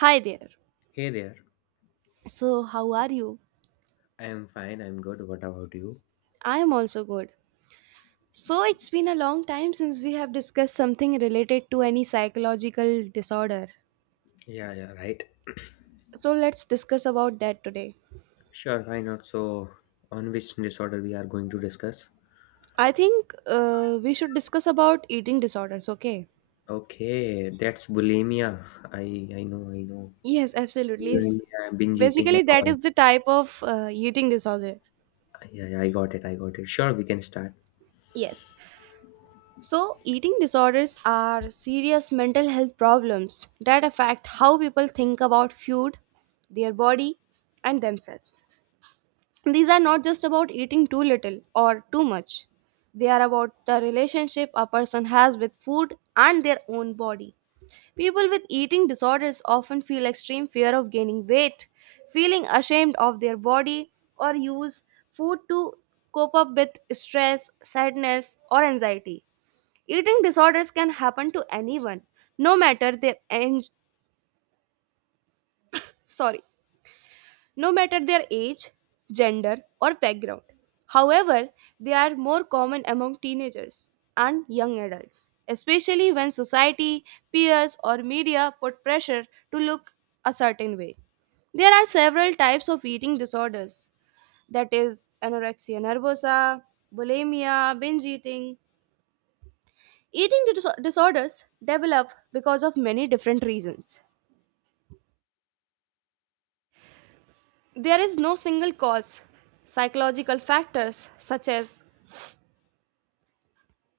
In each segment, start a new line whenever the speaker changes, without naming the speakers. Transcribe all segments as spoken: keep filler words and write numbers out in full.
Hi there.
Hey there.
So, how are you?
I'm fine. I'm good. What about you?
I am also good. So, it's been a long time since we have discussed something related to any psychological disorder.
Yeah, yeah, right.
So, let's discuss about that today.
Sure, why not? So, on which disorder we are going to discuss?
I think uh, we should discuss about eating disorders, okay?
Okay, that's bulimia. I I know, I know.
Yes, absolutely. S-
Bulimia, binge eating
Basically,
and
that
all.
is the type of uh, eating disorder.
Yeah, yeah, I got it. I got it. Sure, we can start.
Yes. So, eating disorders are serious mental health problems that affect how people think about food, their body, and themselves. These are not just about eating too little or too much. They are about the relationship a person has with food and their own body. People with eating disorders often feel extreme fear of gaining weight, feeling ashamed of their body, or use food to cope up with stress, sadness, or anxiety. Eating disorders can happen to anyone, no matter their age. Sorry, no matter their age, gender, or background. However, they are more common among teenagers and young adults, especially when society, peers, or media put pressure to look a certain way. There are several types of eating disorders, that is, anorexia nervosa, bulimia, binge eating. Eating dis- disorders develop because of many different reasons. There is no single cause. Psychological factors such as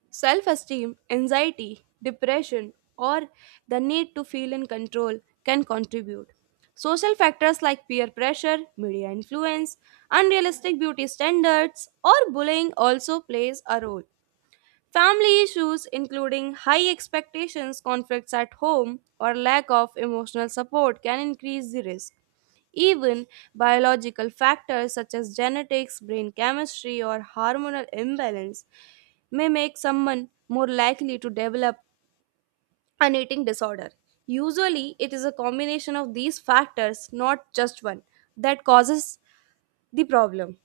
self esteem, anxiety, depression, or the need to feel in control can contribute. Social factors like peer pressure, media influence, unrealistic beauty standards, or bullying also plays a role. Family issues, including high expectations, conflicts at home, or lack of emotional support, can increase the risk. Even biological factors such as genetics, brain chemistry, or hormonal imbalance may make someone more likely to develop an eating disorder. Usually, it is a combination of these factors, not just one, that causes the problem.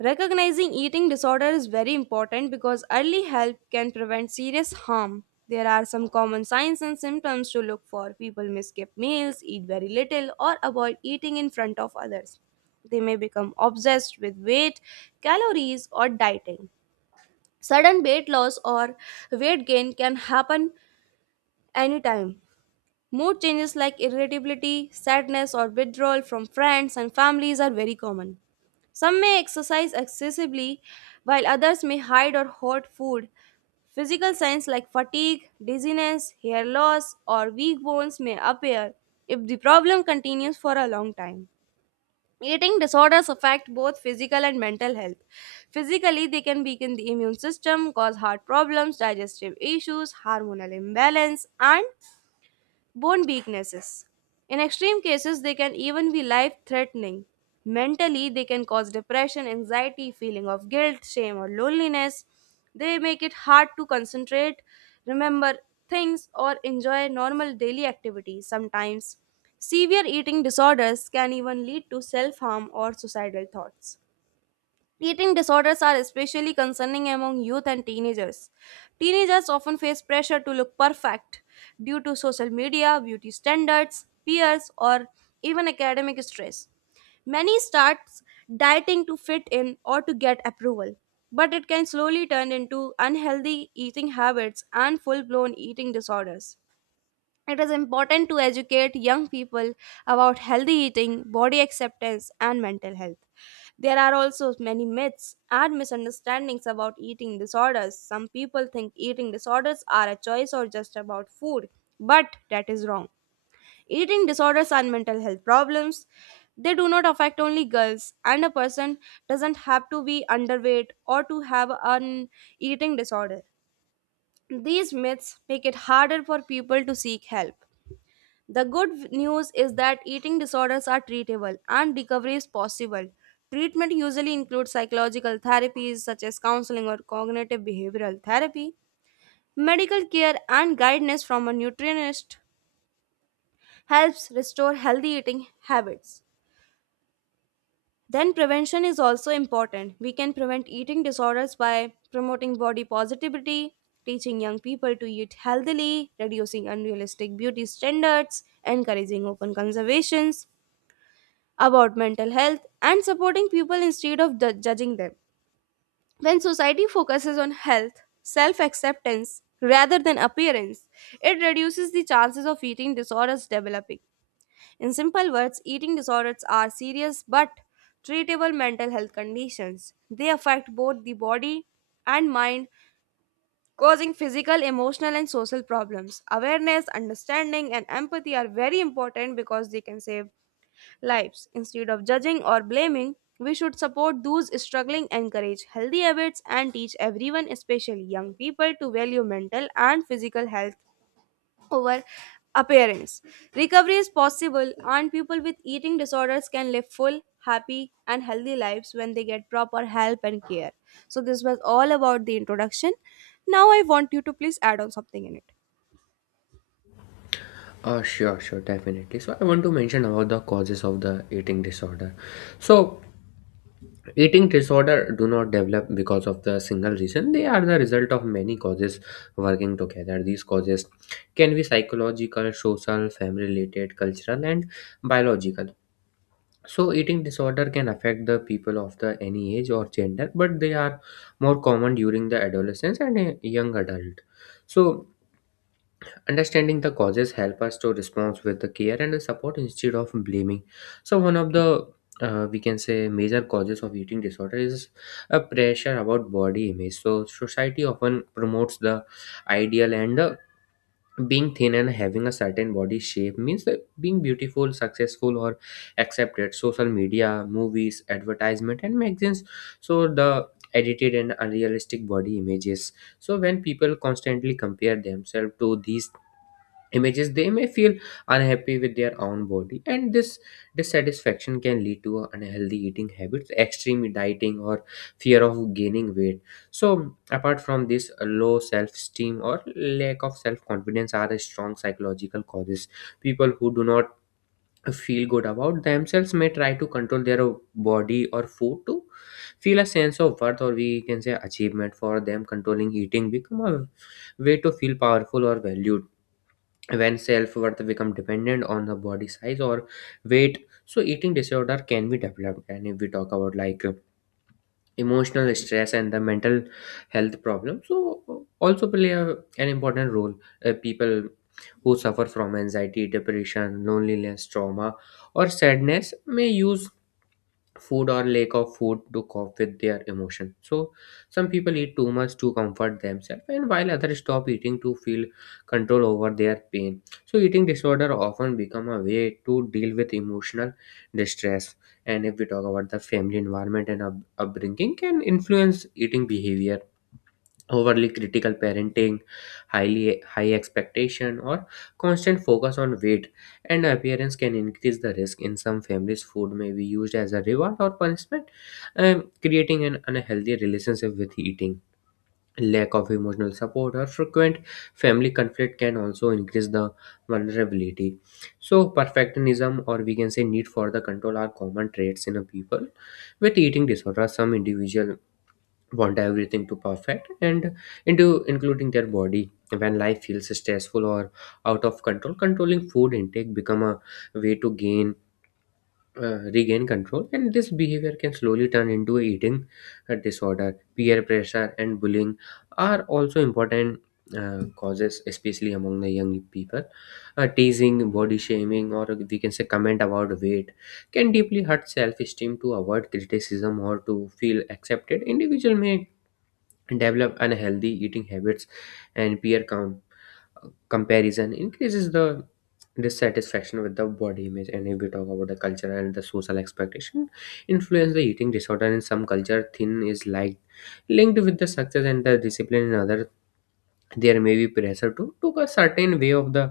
Recognizing eating disorder is very important because early help can prevent serious harm. There are some common signs and symptoms to look for. People may skip meals, eat very little, or avoid eating in front of others. They may become obsessed with weight, calories, or dieting. Sudden weight loss or weight gain can happen anytime. Mood changes like irritability, sadness, or withdrawal from friends and families are very common. Some may exercise excessively, while others may hide or hoard food. Physical signs like fatigue, dizziness, hair loss, or weak bones may appear if the problem continues for a long time. Eating disorders affect both physical and mental health. Physically, they can weaken the immune system, cause heart problems, digestive issues, hormonal imbalance, and bone weaknesses. In extreme cases, they can even be life threatening. Mentally, they can cause depression, anxiety, feeling of guilt, shame, or loneliness. They make it hard to concentrate, remember things, or enjoy normal daily activities sometimes. Severe eating disorders can even lead to self harm or suicidal thoughts. Eating disorders are especially concerning among youth and teenagers. Teenagers often face pressure to look perfect due to social media, beauty standards, peers, or even academic stress. Many start dieting to fit in or to get approval, but it can slowly turn into unhealthy eating habits and full blown eating disorders. It is important to educate young people about healthy eating, body acceptance, and mental health. There are also many myths and misunderstandings about eating disorders. Some people think eating disorders are a choice or just about food, but that is wrong. Eating disorders are mental health problems. They do not affect only girls, and a person doesn't have to be underweight or to have an eating disorder. These myths make it harder for people to seek help. The good news is that eating disorders are treatable and recovery is possible. Treatment usually includes psychological therapies such as counseling or cognitive behavioral therapy. Medical care and guidance from a nutritionist helps restore healthy eating habits. Then, prevention is also important. We can prevent eating disorders by promoting body positivity, teaching young people to eat healthily, reducing unrealistic beauty standards, encouraging open conservations about mental health, and supporting people instead of ju- judging them. When society focuses on health, self acceptance, rather than appearance, it reduces the chances of eating disorders developing. In simple words, eating disorders are serious but treatable mental health conditions. They affect both the body and mind, causing physical, emotional, and social problems. Awareness, understanding, and empathy are very important because they can save lives. Instead of judging or blaming, we should support those struggling, encourage healthy habits, and teach everyone, especially young people, to value mental and physical health over appearance. Recovery is possible, and people with eating disorders can live full, happy, and healthy lives when they get proper help and care. So, this was all about the introduction. Now, I want you to please add on something in it.
Oh, sure, sure, definitely. So, I want to mention about the causes of the eating disorder. So, eating disorder do not develop because of the single reason. They are the result of many causes working together. These causes can be psychological, social, family related, cultural, and biological. So eating disorder can affect the people of the any age or gender, but they are more common during the adolescence and a young adult. So understanding the causes help us to respond with the care and the support instead of blaming. So one of the uh, we can say major causes of eating disorder is a pressure about body image. So society often promotes the ideal and uh, being thin and having a certain body shape means that being beautiful, successful, or accepted. Social media, movies, advertisement, and magazines. So the edited and unrealistic body images. So when people constantly compare themselves to these images, they may feel unhappy with their own body, and this dissatisfaction can lead to unhealthy eating habits, extreme dieting, or fear of gaining weight. So apart from this, a low self-esteem or lack of self-confidence are strong psychological causes. People who do not feel good about themselves may try to control their body or food to feel a sense of worth, or we can say achievement. For them, controlling eating become a way to feel powerful or valued. When self-worth become dependent on the body size or weight, so eating disorder can be developed. And if we talk about like uh, emotional stress and the mental health problem, so uh, also play a, an important role. Uh, people who suffer from anxiety, depression, loneliness, trauma, or sadness may use food or lack of food to cope with their emotion. So some people eat too much to comfort themselves, and while others stop eating to feel control over their pain. So eating disorder often become a way to deal with emotional distress. And if we talk about the family environment and up- upbringing can influence eating behavior. Overly critical parenting, highly high expectation, or constant focus on weight and appearance can increase the risk. In some families, food may be used as a reward or punishment, um, creating an unhealthy relationship with eating. Lack of emotional support or frequent family conflict can also increase the vulnerability. So, perfectionism, or we can say need for the control, are common traits in a people with eating disorder. Some individual want everything to perfect and into including their body. When life feels stressful or out of control, controlling food intake become a way to gain uh, regain control, and this behavior can slowly turn into a eating uh, disorder. Peer pressure and bullying are also important uh, causes, especially among the young people. Uh, teasing, body shaming, or we can say comment about weight can deeply hurt self-esteem. To avoid criticism or to feel accepted, individual may develop unhealthy eating habits, and peer com- comparison increases the dissatisfaction with the body image. And if we talk about the cultural and the social expectation influence the eating disorder, in some culture thin is liked linked with the success and the discipline. In other, there may be pressure to took a certain way of the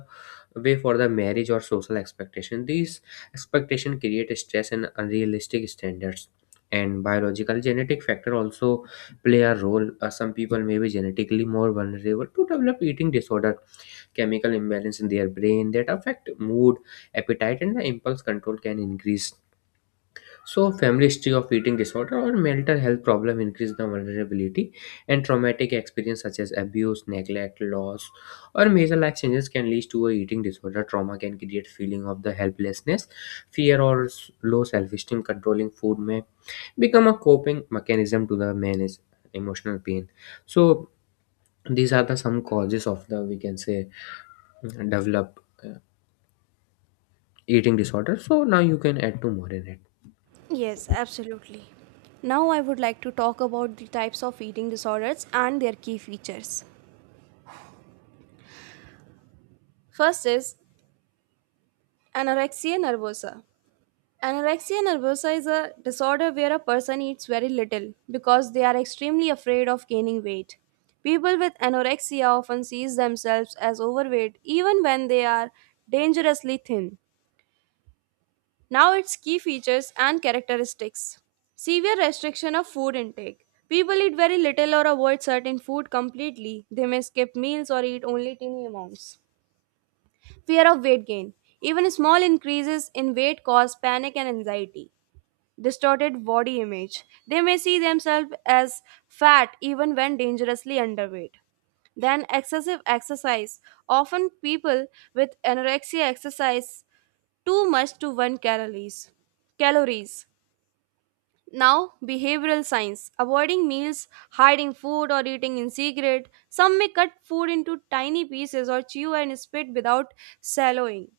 way for the marriage or social expectation. These expectation create stress and unrealistic standards. And biological genetic factor also play a role. Uh, some people may be genetically more vulnerable to develop eating disorder. Chemical imbalance in their brain that affect mood, appetite, and the impulse control can increase. So, family history of eating disorder or mental health problem increase the vulnerability, and traumatic experience such as abuse, neglect, loss, or major life changes can lead to a eating disorder. Trauma can create feeling of the helplessness, fear, or s- low self-esteem. Controlling food may become a coping mechanism to the manage emotional pain. So, these are the some causes of the we can say develop uh, eating disorder. So now you can add to more in it.
Yes, absolutely. Now I would like to talk about the types of eating disorders and their key features. First is anorexia nervosa. Anorexia nervosa is a disorder where a person eats very little because they are extremely afraid of gaining weight. People with anorexia often see themselves as overweight even when they are dangerously thin. Now its key features and characteristics. Severe restriction of food intake. People eat very little or avoid certain food completely. They may skip meals or eat only tiny amounts. Fear of weight gain. Even small increases in weight cause panic and anxiety. Distorted body image. They may see themselves as fat even when dangerously underweight. Then excessive exercise. Often, people with anorexia exercise too much to burn calories. Calories. Now, behavioral science. Avoiding meals, hiding food, or eating in secret. Some may cut food into tiny pieces or chew and spit without swallowing.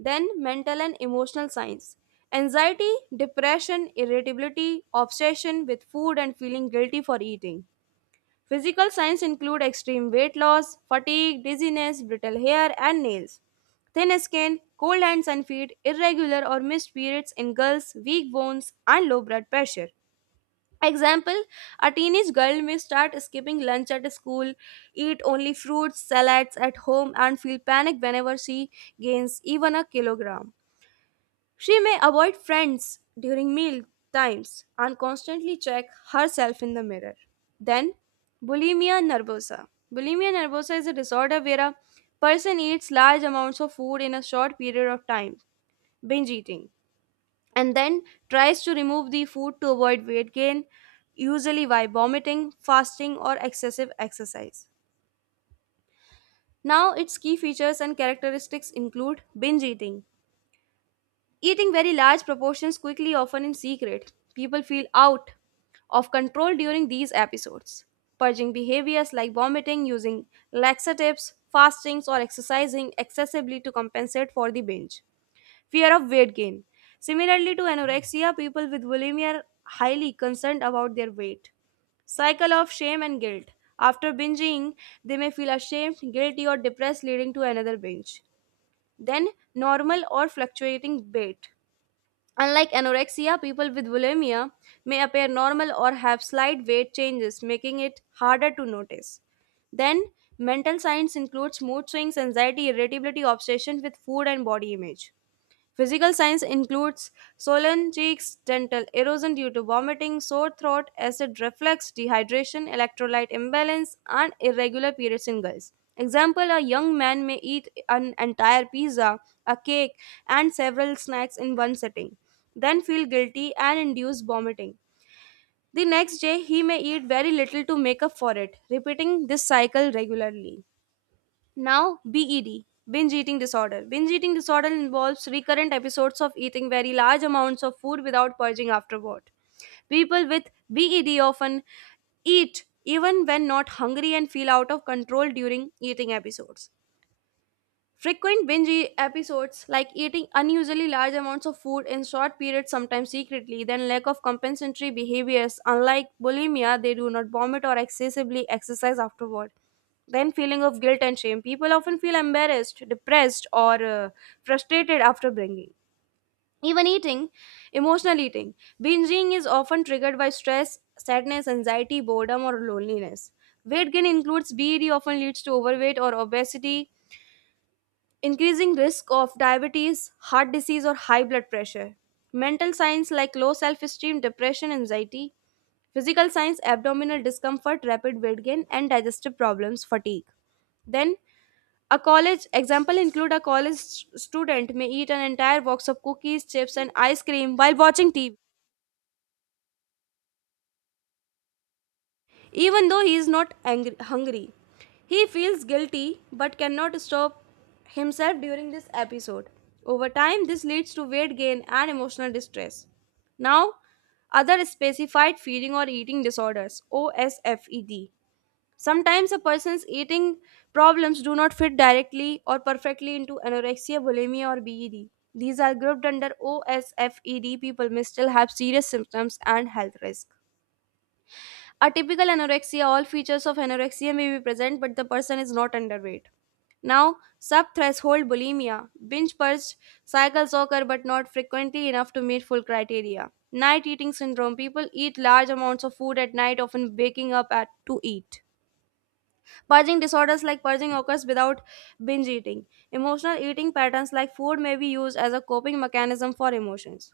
Then, mental and emotional science. Anxiety, depression, irritability, obsession with food, and feeling guilty for eating. Physical signs include extreme weight loss, fatigue, dizziness, brittle hair and nails, thin skin, cold hands and feet, irregular or missed periods in girls, weak bones, and low blood pressure. Example: a teenage girl may start skipping lunch at school, eat only fruits, salads at home, and feel panic whenever she gains even a kilogram. She may avoid friends during meal times and constantly check herself in the mirror. Then, bulimia nervosa. Bulimia nervosa is a disorder where a person eats large amounts of food in a short period of time, binge eating, and then tries to remove the food to avoid weight gain, usually by vomiting, fasting, or excessive exercise. Now, its key features and characteristics include binge eating, eating very large proportions quickly, often in secret, people feel out of control during these episodes. Purging behaviors like vomiting, using laxatives, fastings, or exercising excessively to compensate for the binge. Fear of weight gain. Similarly to anorexia, people with bulimia are highly concerned about their weight. Cycle of shame and guilt. After binging, they may feel ashamed, guilty, or depressed, leading to another binge. Then, normal or fluctuating weight. Unlike anorexia, people with bulimia may appear normal or have slight weight changes, making it harder to notice. Then, mental signs includes mood swings, anxiety, irritability, obsession with food, and body image. Physical signs includes swollen cheeks, dental erosion due to vomiting, sore throat, acid reflux, dehydration, electrolyte imbalance, and irregular periods in girls. Example: a young man may eat an entire pizza, a cake, and several snacks in one sitting, then feel guilty and induce vomiting. The next day, he may eat very little to make up for it, repeating this cycle regularly. Now, B E D, binge eating disorder. Binge eating disorder involves recurrent episodes of eating very large amounts of food without purging afterward. People with B E D often eat even when not hungry and feel out of control during eating episodes. Frequent binge e- episodes, like eating unusually large amounts of food in short periods, sometimes secretly, then lack of compensatory behaviors. Unlike bulimia, they do not vomit or excessively exercise afterward. Then, feeling of guilt and shame. People often feel embarrassed, depressed, or uh, frustrated after bringing. Even eating, emotional eating. Binging is often triggered by stress, sadness, anxiety, boredom, or loneliness. Weight gain includes B E D, often leads to overweight or obesity, increasing risk of diabetes, heart disease, or high blood pressure. Mental signs like low self esteem, depression, anxiety. Physical signs: abdominal discomfort, rapid weight gain, and digestive problems, fatigue. Then, a college example include a college st- student may eat an entire box of cookies, chips, and ice cream while watching T V. Even though he is not angry, hungry, he feels guilty but cannot stop himself during this episode. Over time, this leads to weight gain and emotional distress. Now, other specified feeding or eating disorders, OSFED. Sometimes a person's eating problems do not fit directly or perfectly into anorexia, bulimia, or B E D. These are grouped under OSFED. People may still have serious symptoms and health risk. A typical anorexia, all features of anorexia may be present, but the person is not underweight. Now, subthreshold bulimia. Binge purge cycles occur but not frequently enough to meet full criteria. Night eating syndrome. People eat large amounts of food at night, often waking up at to eat. Purging disorders like purging occurs without binge eating. Emotional eating patterns like food may be used as a coping mechanism for emotions.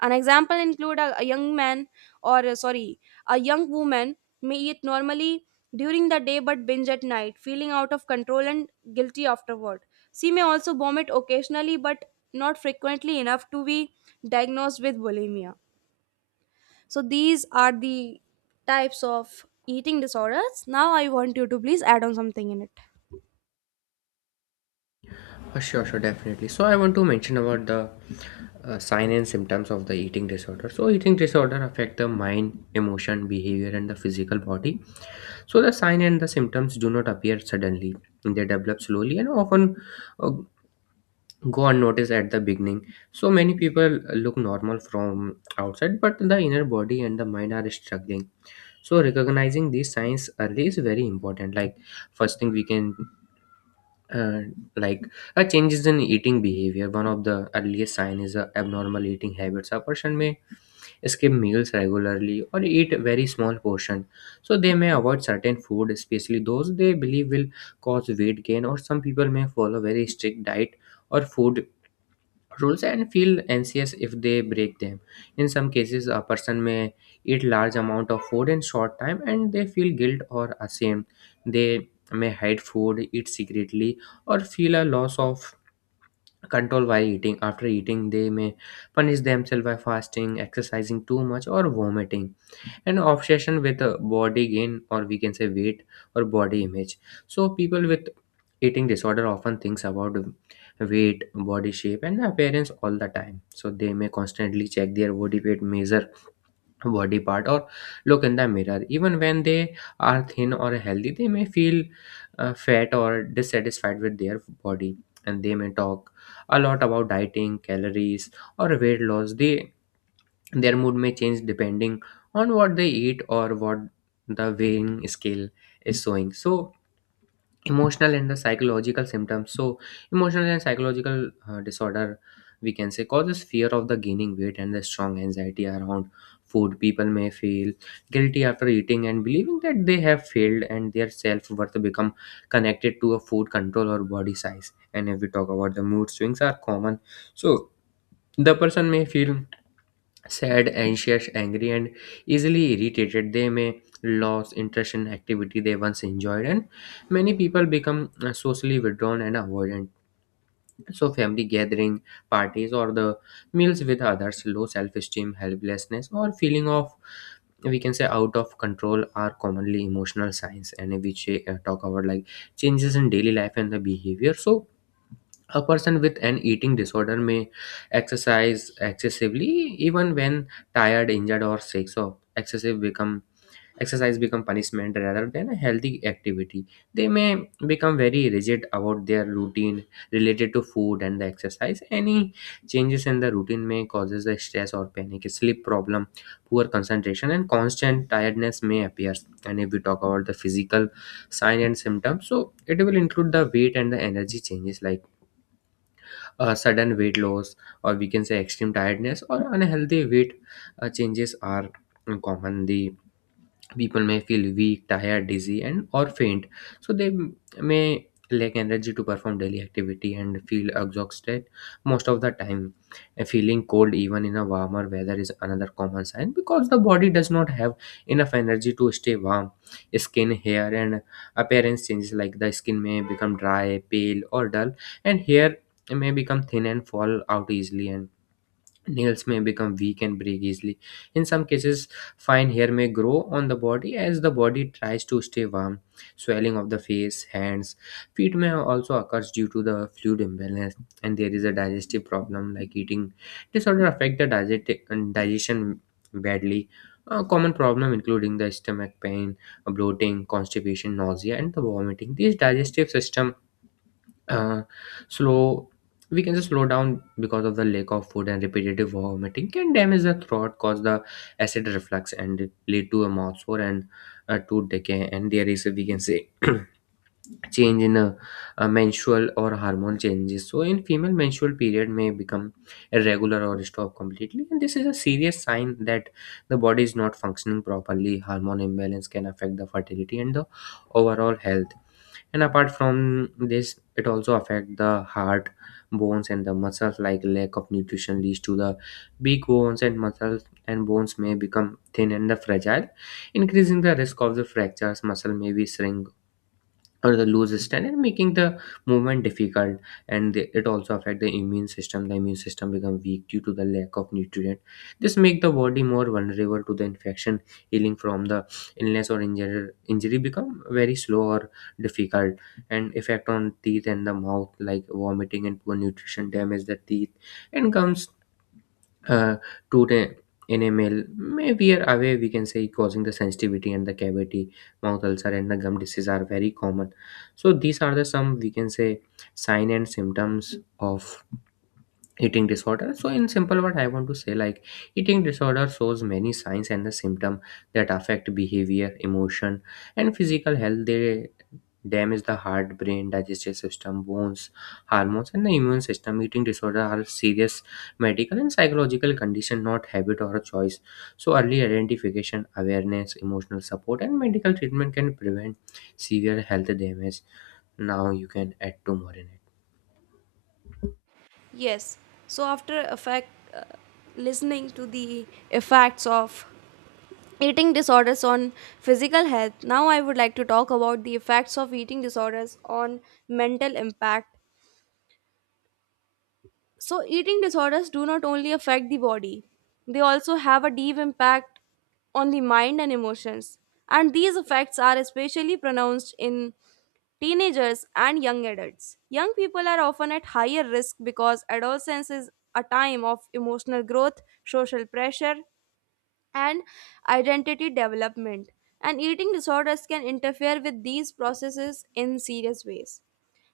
An example include a, a young man or uh, sorry, a young woman may eat normally during the day but binge at night, feeling out of control and guilty afterward. She may also vomit occasionally but not frequently enough to be diagnosed with bulimia. So these are the types of eating disorders. Now I want you to please add on something in it.
Uh, sure, sure, definitely. So I want to mention about the uh, sign and symptoms of the eating disorder. So eating disorder affect the mind, emotion, behavior, and the physical body. So the sign and the symptoms do not appear suddenly. They develop slowly and often uh, go unnoticed at the beginning. So many people look normal from outside, but the inner body and the mind are struggling. So recognizing these signs early is very important. Like first thing we can and like a changes in eating behavior, one of the earliest signs is uh, abnormal eating habits. A person may skip meals regularly or eat a very small portion. So they may avoid certain food, especially those they believe will cause weight gain, or some people may follow very strict diet or food rules and feel anxious if they break them. In some cases, a person may eat large amount of food in short time and they feel guilt or ashamed. They may hide food, eat secretly, or feel a loss of control while eating. After eating, they may punish themselves by fasting, exercising too much, or vomiting. An obsession with uh, body gain, or we can say weight or body image. So people with eating disorder often thinks about weight, body shape, and appearance all the time. So they may constantly check their body weight, measure body part, or look in the mirror. Even when they are thin or healthy, they may feel uh, fat or dissatisfied with their body, and they may talk a lot about dieting, calories, or weight loss. They Their mood may change depending on what they eat or what the weighing scale is showing. So, emotional and the psychological symptoms. So, emotional and psychological uh, disorder, we can say, causes fear of the gaining weight and the strong anxiety around food. People may feel guilty after eating and believing that they have failed, and their self worth become connected to a food control or body size. And if we talk about the mood swings, are common. So, the person may feel sad, anxious, angry, and easily irritated. They may lose interest in activity they once enjoyed, and many people become uh, socially withdrawn and avoidant. So, family gathering, parties, or the meals with others, low self esteem, helplessness, or feeling of we can say out of control are commonly emotional signs. And we ch- uh, talk about like changes in daily life and the behavior. So a person with an eating disorder may exercise excessively even when tired, injured, or sick. So excessive become exercise become punishment rather than a healthy activity. They may become very rigid about their routine related to food and the exercise. Any changes in the routine may causes the stress or panic. Sleep problem, poor concentration, and constant tiredness may appear. And if we talk about the physical sign and symptoms, so it will include the weight and the energy changes, like uh, sudden weight loss, or we can say extreme tiredness or unhealthy weight uh, changes are common. The people may feel weak, tired, dizzy, and or faint. So they m- may lack energy to perform daily activity and feel exhausted most of the time. A feeling cold even in a warmer weather is another common sign, because the body does not have enough energy to stay warm. Skin, hair, and appearance changes, like the skin may become dry, pale, or dull, and hair may become thin and fall out easily, and nails may become weak and break easily. In some cases, fine hair may grow on the body as the body tries to stay warm. Swelling of the face, hands, feet may also occur due to the fluid imbalance. And there is a digestive problem like eating disorder affect the digesti- and digestion badly. A common problem including the stomach pain, bloating, constipation, nausea, and the vomiting. These digestive system uh, slow we can just slow down because of the lack of food, and repetitive vomiting can damage the throat, cause the acid reflux, and lead to a mouth sore and uh, tooth decay. And there is, we can say, change in a, a menstrual or hormone changes. So in female, menstrual period may become irregular or stop completely, and this is a serious sign that the body is not functioning properly. Hormone imbalance can affect the fertility and the overall health. And apart from this, it also affect the heart, bones, and the muscles. Like, lack of nutrition leads to the weak bones and muscles, and bones may become thin and the fragile, increasing the risk of the fractures. Muscle may be shrink or the loose stand and making the movement difficult. And the- it also affect the immune system. The immune system become weak due to the lack of nutrient. This make the body more vulnerable to the infection. Healing from the illness or injury injury become very slow or difficult. And effect on teeth and the mouth, like vomiting and poor nutrition damage the teeth and gums. Uh, to the Enamel may wear away, we can say, causing the sensitivity and the cavity. Mouth ulcer and the gum disease are very common. So these are the some, we can say, sign and symptoms of eating disorder. So in simple, what I want to say, like, eating disorder shows many signs and the symptom that affect behavior, emotion, and physical health. They damage the heart, brain, digestive system, bones, hormones, and the immune system. Eating disorder are serious medical and psychological condition, not habit or a choice. So early identification, awareness, emotional support, and medical treatment can prevent severe health damage. Now you can add two more in it.
Yes. So after effect uh, listening to the effects of eating disorders on physical health, now I would like to talk about the effects of eating disorders on mental impact. So eating disorders do not only affect the body, they also have a deep impact on the mind and emotions, and these effects are especially pronounced in teenagers and young adults. Young people are often at higher risk because adolescence is a time of emotional growth, social pressure, and identity development. And eating disorders can interfere with these processes in serious ways.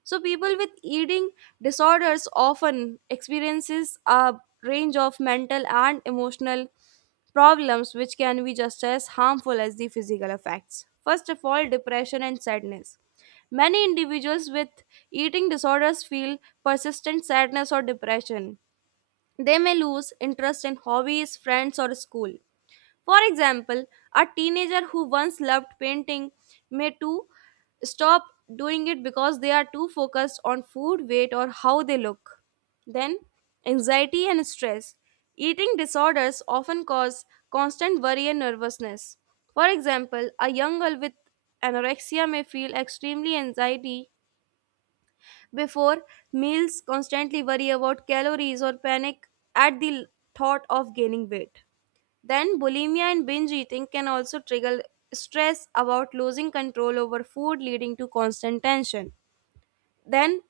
So people with eating disorders often experiences a range of mental and emotional problems, which can be just as harmful as the physical effects. First of all, depression and sadness. Many individuals with eating disorders feel persistent sadness or depression. They may lose interest in hobbies, friends, or school. For example, a teenager who once loved painting may too stop doing it because they are too focused on food, weight, or how they look. Then, anxiety and stress. Eating disorders often cause constant worry and nervousness. For example, a young girl with anorexia may feel extremely anxiety before meals, constantly worry about calories, or panic at the thought of gaining weight. Then, bulimia and binge eating can also trigger stress about losing control over food, leading to constant tension. Then,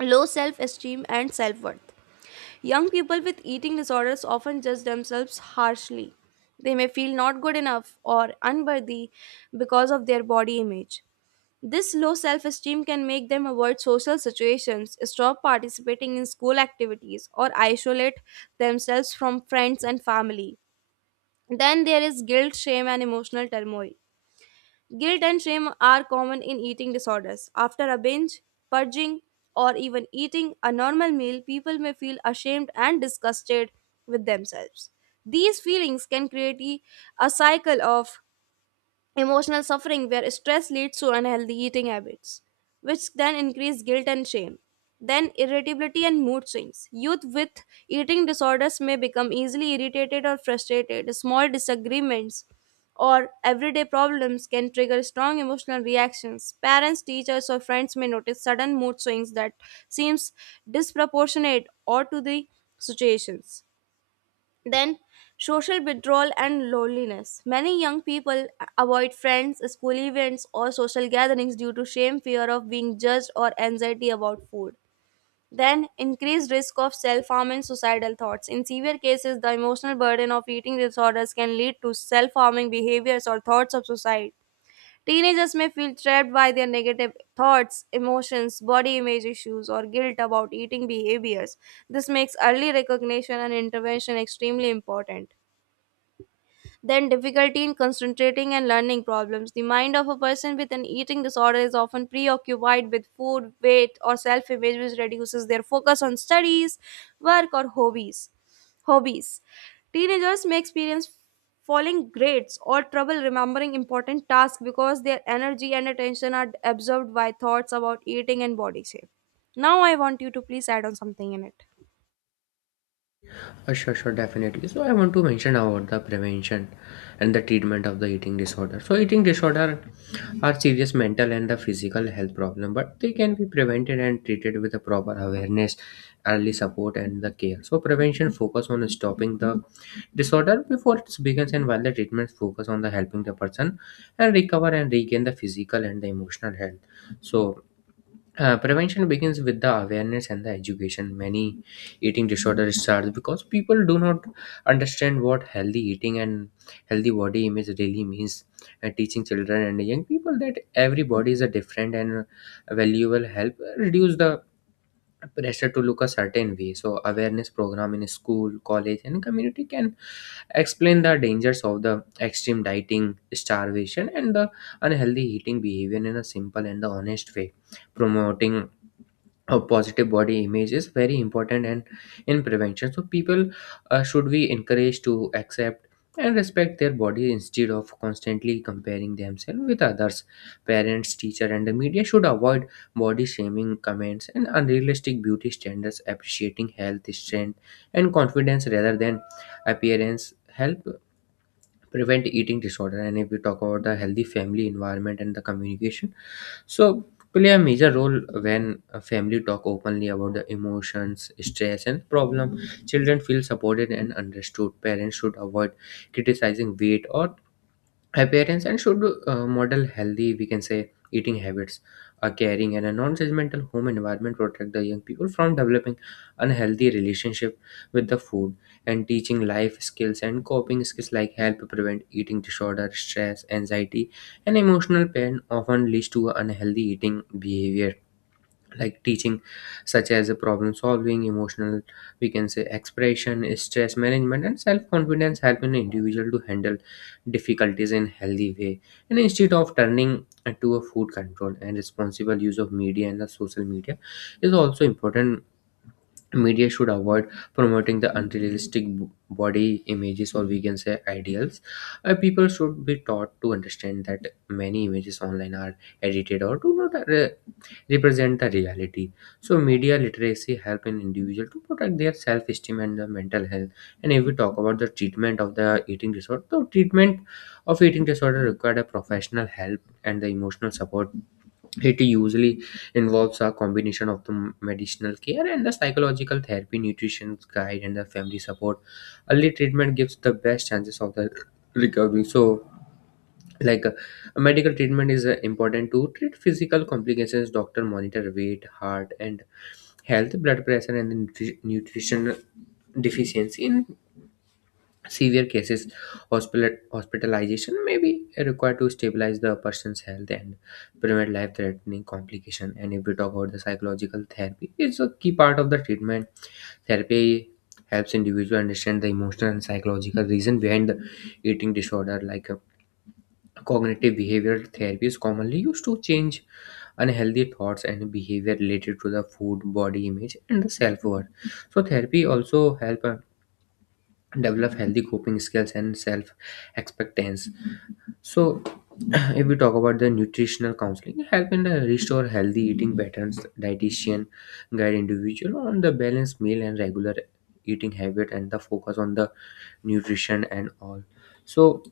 low self esteem and self worth. Young people with eating disorders often judge themselves harshly. They may feel not good enough or unworthy because of their body image. This low self esteem can make them avoid social situations, stop participating in school activities, or isolate themselves from friends and family. Then there is guilt, shame, and emotional turmoil. Guilt and shame are common in eating disorders. After a binge, purging, or even eating a normal meal, people may feel ashamed and disgusted with themselves. These feelings can create a a cycle of emotional suffering where stress leads to unhealthy eating habits, which then increase guilt and shame. Then irritability and mood swings. Youth with eating disorders may become easily irritated or frustrated. Small disagreements or everyday problems can trigger strong emotional reactions. Parents, teachers, or friends may notice sudden mood swings that seems disproportionate or to the situations. Then, social withdrawal and loneliness. Many young people avoid friends, school events, or social gatherings due to shame, fear of being judged, or anxiety about food. Then, increased risk of self harm and suicidal thoughts. In severe cases, the emotional burden of eating disorders can lead to self harming behaviors or thoughts of suicide. Teenagers may feel trapped by their negative thoughts, emotions, body image issues, or guilt about eating behaviors. This makes early recognition and intervention extremely important. Then difficulty in concentrating and learning problems. The mind of a person with an eating disorder is often preoccupied with food, weight, or self image, which reduces their focus on studies, work, or hobbies. Hobbies. Teenagers may experience falling grades or trouble remembering important tasks because their energy and attention are absorbed by thoughts about eating and body shape. Now, I want you to please add on something in it.
Uh, sure, sure, definitely. So I want to mention about the prevention and the treatment of the eating disorder. So eating disorder are serious mental and the physical health problem, but they can be prevented and treated with a proper awareness, early support, and the care. So prevention focus on stopping the disorder before it begins, and while the treatments focus on the helping the person and recover and regain the physical and the emotional health. So uh, prevention begins with the awareness and the education. Many eating disorders start because people do not understand what healthy eating and healthy body image really means. And teaching children and young people that every body is a different and valuable help reduce the pressure to look a certain way. So awareness program in school, college, and community can explain the dangers of the extreme dieting, starvation, and the unhealthy eating behavior in a simple and the honest way. Promoting a positive body image is very important and in prevention. So people uh, should be encouraged to accept and respect their body instead of constantly comparing themselves with others. Parents, teacher, and the media should avoid body shaming comments and unrealistic beauty standards. Appreciating health, strength, and confidence rather than appearance help prevent eating disorder. And if we talk about the healthy family environment and the communication, so, play a major role when a family talk openly about the emotions, stress, and problem. Children feel supported and understood. Parents should avoid criticizing weight or appearance, and should uh, model healthy, we can say, eating habits. A caring and a non-judgmental home environment protect the young people from developing unhealthy relationship with the food. And teaching life skills and coping skills like help prevent eating disorder. Stress, anxiety, and emotional pain often leads to unhealthy eating behaviors. Like teaching, such as a problem solving, emotional, we can say, expression, stress management, and self confidence help an individual to handle difficulties in healthy way, and instead of turning to a food control. And responsible use of media and the social media is also important. Media should avoid promoting the unrealistic b- body images, or we can say ideals. Uh, people should be taught to understand that many images online are edited or do not re- represent the reality. So media literacy help an individual to protect their self-esteem and the mental health. And if we talk about the treatment of the eating disorder, the treatment of eating disorder required a professional help and the emotional support. It usually involves a combination of the medicinal care and the psychological therapy, nutrition guide, and the family support. Early treatment gives the best chances of the recovery. So like uh, medical treatment is uh, important to treat physical complications. Doctor monitor weight, heart and health, blood pressure, and nutri- nutrition deficiency. In severe cases, hospital hospitalization may be required to stabilize the person's health and prevent life threatening complication. And if we talk about the psychological therapy, it's a key part of the treatment. Therapy helps individual understand the emotional and psychological reason behind the eating disorder. Like, uh, cognitive behavioral therapy is commonly used to change unhealthy thoughts and behavior related to the food, body image, and the self-worth. So therapy also help uh, develop healthy coping skills and self-expectance. So if we talk about the nutritional counseling, help in the restore healthy eating patterns, dietitian guide individual on the balanced meal and regular eating habit and the focus on the nutrition and all. So